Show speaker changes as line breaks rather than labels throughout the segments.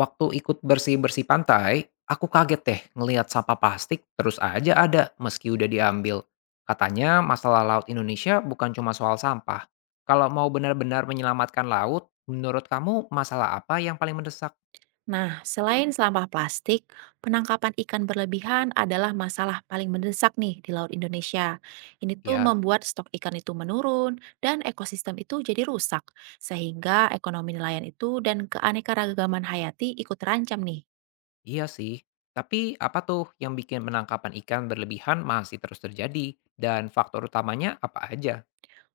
Waktu ikut bersih-bersih pantai, aku kaget deh ngelihat sampah plastik terus aja ada meski udah diambil. Katanya masalah laut Indonesia bukan cuma soal sampah. Kalau mau benar-benar menyelamatkan laut, menurut kamu masalah apa yang paling mendesak?
Nah, selain sampah plastik, penangkapan ikan berlebihan adalah masalah paling mendesak nih di Laut Indonesia. Ini tuh
Ya,
membuat stok ikan itu menurun dan ekosistem itu jadi rusak, sehingga ekonomi nelayan itu dan keanekaragaman hayati ikut terancam nih.
iya sih. Tapi apa tuh yang bikin penangkapan ikan berlebihan masih terus terjadi? Dan faktor utamanya apa aja?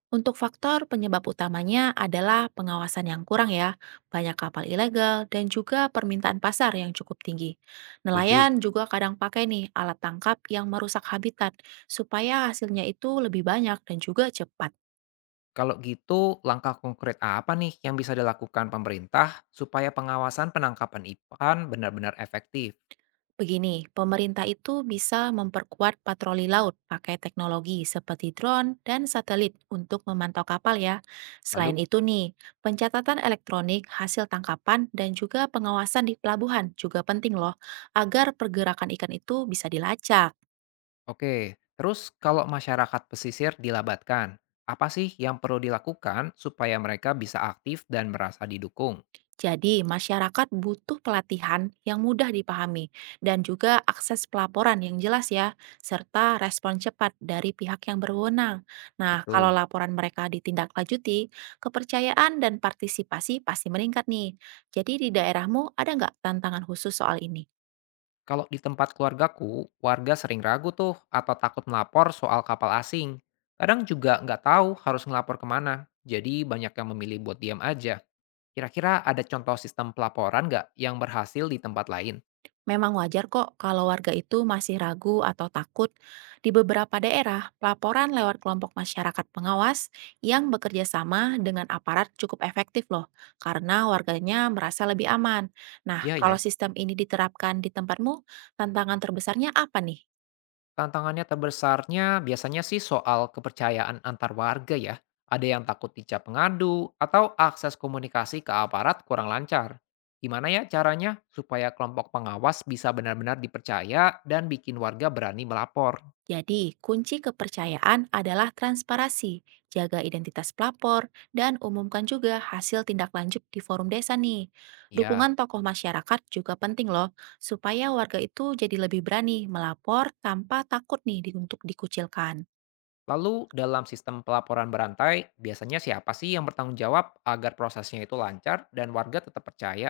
Untuk faktor penyebab utamanya adalah pengawasan yang kurang ya, banyak kapal ilegal, dan juga permintaan pasar yang cukup tinggi.
Tujuh.
Nelayan juga kadang pakai nih alat tangkap yang merusak habitat, supaya hasilnya itu lebih banyak dan juga cepat.
Kalau gitu, langkah konkret apa nih yang bisa dilakukan pemerintah supaya pengawasan penangkapan ikan benar-benar efektif?
Begini, pemerintah itu bisa memperkuat patroli laut pakai teknologi seperti drone dan satelit untuk memantau kapal ya. Selain
Lalu,
itu nih, pencatatan elektronik hasil tangkapan dan juga pengawasan di pelabuhan juga penting loh agar pergerakan ikan itu bisa dilacak.
oke, terus kalau masyarakat pesisir dilabatkan, apa sih yang perlu dilakukan supaya mereka bisa aktif dan merasa didukung?
Jadi, masyarakat butuh pelatihan yang mudah dipahami dan juga akses pelaporan yang jelas ya, serta respon cepat dari pihak yang berwenang. Nah, kalau
Gitu.
laporan mereka ditindaklanjuti, kepercayaan dan partisipasi pasti meningkat nih. Jadi, di daerahmu ada nggak tantangan khusus soal ini?
Kalau di tempat keluargaku, warga sering ragu tuh atau takut melapor soal kapal asing. Kadang juga nggak tahu harus ngelapor kemana, jadi banyak yang memilih buat diam aja. Kira-kira ada contoh sistem pelaporan nggak yang berhasil di tempat lain?
Memang wajar kok kalau warga itu masih ragu atau takut. Di beberapa daerah, pelaporan lewat kelompok masyarakat pengawas yang bekerja sama dengan aparat cukup efektif loh, karena warganya merasa lebih aman. Nah,
Ya
kalau
ya,
sistem ini diterapkan di tempatmu, tantangan terbesarnya apa nih?
tantangannya terbesarnya biasanya sih soal kepercayaan antar warga ya. Ada yang takut dicap pengadu atau akses komunikasi ke aparat kurang lancar. Gimana ya caranya supaya kelompok pengawas bisa benar-benar dipercaya dan bikin warga berani melapor?
Jadi, kunci kepercayaan adalah transparansi, jaga identitas pelapor, dan umumkan juga hasil tindak lanjut di forum desa nih.
Ya,
Dukungan tokoh masyarakat juga penting loh, supaya warga itu jadi lebih berani melapor tanpa takut nih untuk dikucilkan.
lalu dalam sistem pelaporan berantai, biasanya siapa sih yang bertanggung jawab agar prosesnya itu lancar dan warga tetap percaya?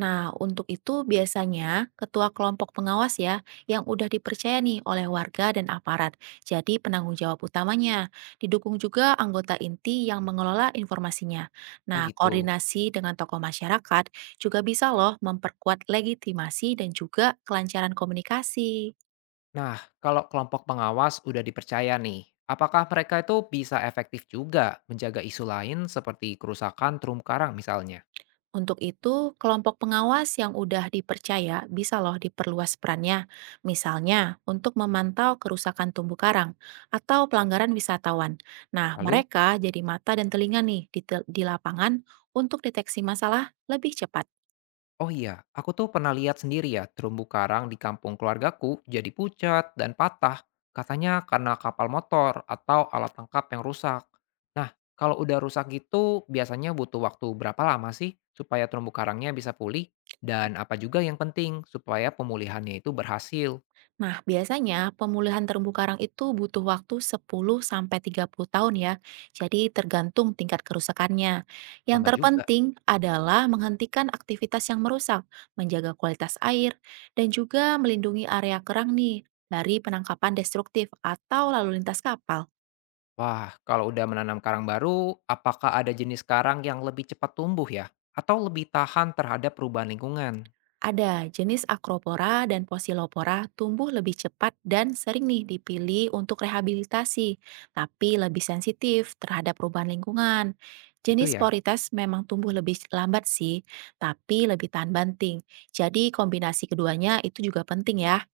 Nah, untuk itu biasanya ketua kelompok pengawas ya yang udah dipercaya nih oleh warga dan aparat. Jadi penanggung jawab utamanya. Didukung juga anggota inti yang mengelola informasinya.
Oh
Nah,
gitu.
koordinasi dengan tokoh masyarakat juga bisa loh memperkuat legitimasi dan juga kelancaran komunikasi.
Nah, kalau kelompok pengawas udah dipercaya nih, apakah mereka itu bisa efektif juga menjaga isu lain seperti kerusakan terumbu karang misalnya?
Untuk itu, kelompok pengawas yang udah dipercaya bisa loh diperluas perannya, misalnya untuk memantau kerusakan tumbuh karang atau pelanggaran wisatawan. Nah,
Lalu,
mereka jadi mata dan telinga nih di lapangan untuk deteksi masalah lebih cepat.
oh iya, aku tuh pernah lihat sendiri ya terumbu karang di kampung keluargaku jadi pucat dan patah, katanya karena kapal motor atau alat tangkap yang rusak. Nah, kalau udah rusak gitu, biasanya butuh waktu berapa lama sih supaya terumbu karangnya bisa pulih? Dan apa juga yang penting supaya pemulihannya itu berhasil?
Nah, biasanya pemulihan terumbu karang itu butuh waktu 10 sampai 30 tahun ya. Jadi tergantung tingkat kerusakannya. Yang
Lama juga.
terpenting adalah menghentikan aktivitas yang merusak, menjaga kualitas air, dan juga melindungi area kerang nih dari penangkapan destruktif atau lalu lintas kapal.
Wah, kalau udah menanam karang baru, apakah ada jenis karang yang lebih cepat tumbuh ya? Atau lebih tahan terhadap perubahan lingkungan?
Ada jenis Acropora dan Posilopora tumbuh lebih cepat dan sering nih dipilih untuk rehabilitasi, tapi lebih sensitif terhadap perubahan lingkungan.
Itu
Jenis
ya.
Porites memang tumbuh lebih lambat sih, tapi lebih tahan banting. Jadi kombinasi keduanya itu juga penting ya.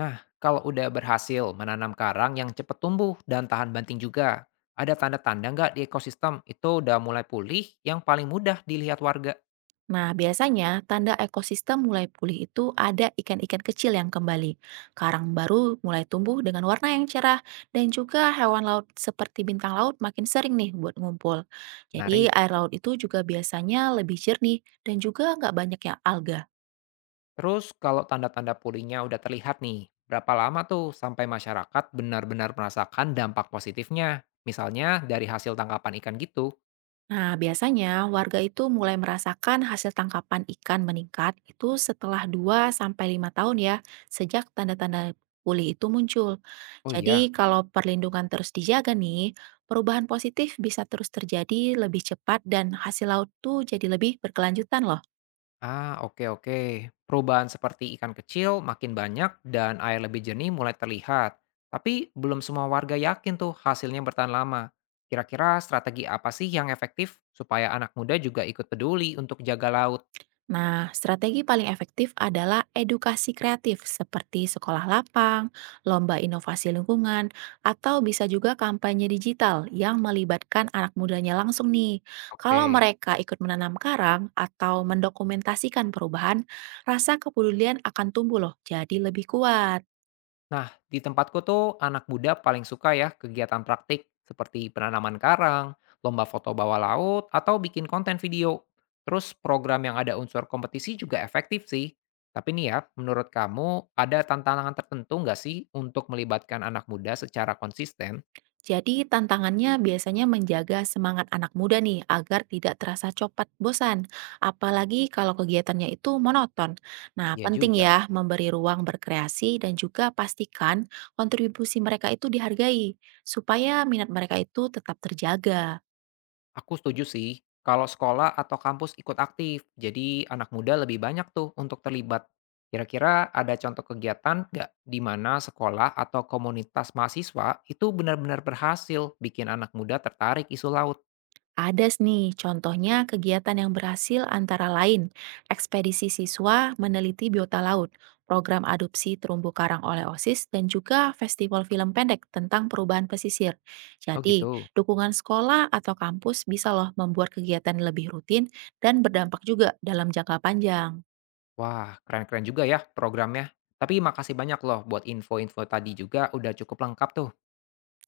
Nah, kalau udah berhasil menanam karang yang cepat tumbuh dan tahan banting juga, ada tanda-tanda nggak di ekosistem itu udah mulai pulih yang paling mudah dilihat warga?
Nah, biasanya tanda ekosistem mulai pulih itu ada ikan-ikan kecil yang kembali, karang baru mulai tumbuh dengan warna yang cerah, dan juga hewan laut seperti bintang laut makin sering nih buat ngumpul. Jadi,
Menarik.
air laut itu juga biasanya lebih jernih dan juga nggak banyak yang alga.
Terus kalau tanda-tanda pulihnya udah terlihat nih, berapa lama tuh sampai masyarakat benar-benar merasakan dampak positifnya? Misalnya dari hasil tangkapan ikan gitu.
Nah, biasanya warga itu mulai merasakan hasil tangkapan ikan meningkat itu setelah 2 sampai 5 tahun ya, sejak tanda-tanda pulih itu muncul.
Oh iya,
Jadi, kalau perlindungan terus dijaga nih, perubahan positif bisa terus terjadi lebih cepat dan hasil laut tuh jadi lebih berkelanjutan loh.
ah, oke oke. Perubahan seperti ikan kecil makin banyak dan air lebih jernih mulai terlihat. Tapi belum semua warga yakin tuh hasilnya bertahan lama. Kira-kira strategi apa sih yang efektif supaya anak muda juga ikut peduli untuk jaga laut?
Nah, strategi paling efektif adalah edukasi kreatif seperti sekolah lapang, lomba inovasi lingkungan, atau bisa juga kampanye digital yang melibatkan anak mudanya langsung nih. Kalau
Oke.
mereka ikut menanam karang atau mendokumentasikan perubahan, rasa kepedulian akan tumbuh loh, jadi lebih kuat.
Nah, di tempatku tuh anak muda paling suka ya kegiatan praktik seperti penanaman karang, lomba foto bawah laut, atau bikin konten video. Terus program yang ada unsur kompetisi juga efektif sih. Tapi nih ya, menurut kamu ada tantangan tertentu nggak sih untuk melibatkan anak muda secara konsisten?
Jadi tantangannya biasanya menjaga semangat anak muda nih agar tidak terasa cepat bosan, apalagi kalau kegiatannya itu monoton. Nah,
Ya
penting
juga.
ya memberi ruang berkreasi dan juga pastikan kontribusi mereka itu dihargai supaya minat mereka itu tetap terjaga.
Aku setuju sih, kalau sekolah atau kampus ikut aktif, jadi anak muda lebih banyak tuh untuk terlibat. Kira-kira ada contoh kegiatan nggak di mana sekolah atau komunitas mahasiswa itu benar-benar berhasil bikin anak muda tertarik isu laut?
Contohnya kegiatan yang berhasil antara lain, ekspedisi siswa meneliti biota laut, program adopsi terumbu karang oleh OSIS, dan juga festival film pendek tentang perubahan pesisir.
Oh
Jadi,
gitu.
dukungan sekolah atau kampus bisa loh membuat kegiatan lebih rutin dan berdampak juga dalam jangka panjang.
Wah, keren-keren juga ya programnya. Tapi makasih banyak loh buat info-info tadi juga udah cukup lengkap tuh.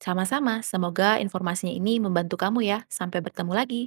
Sama-sama, semoga informasinya ini membantu kamu ya. Sampai bertemu lagi.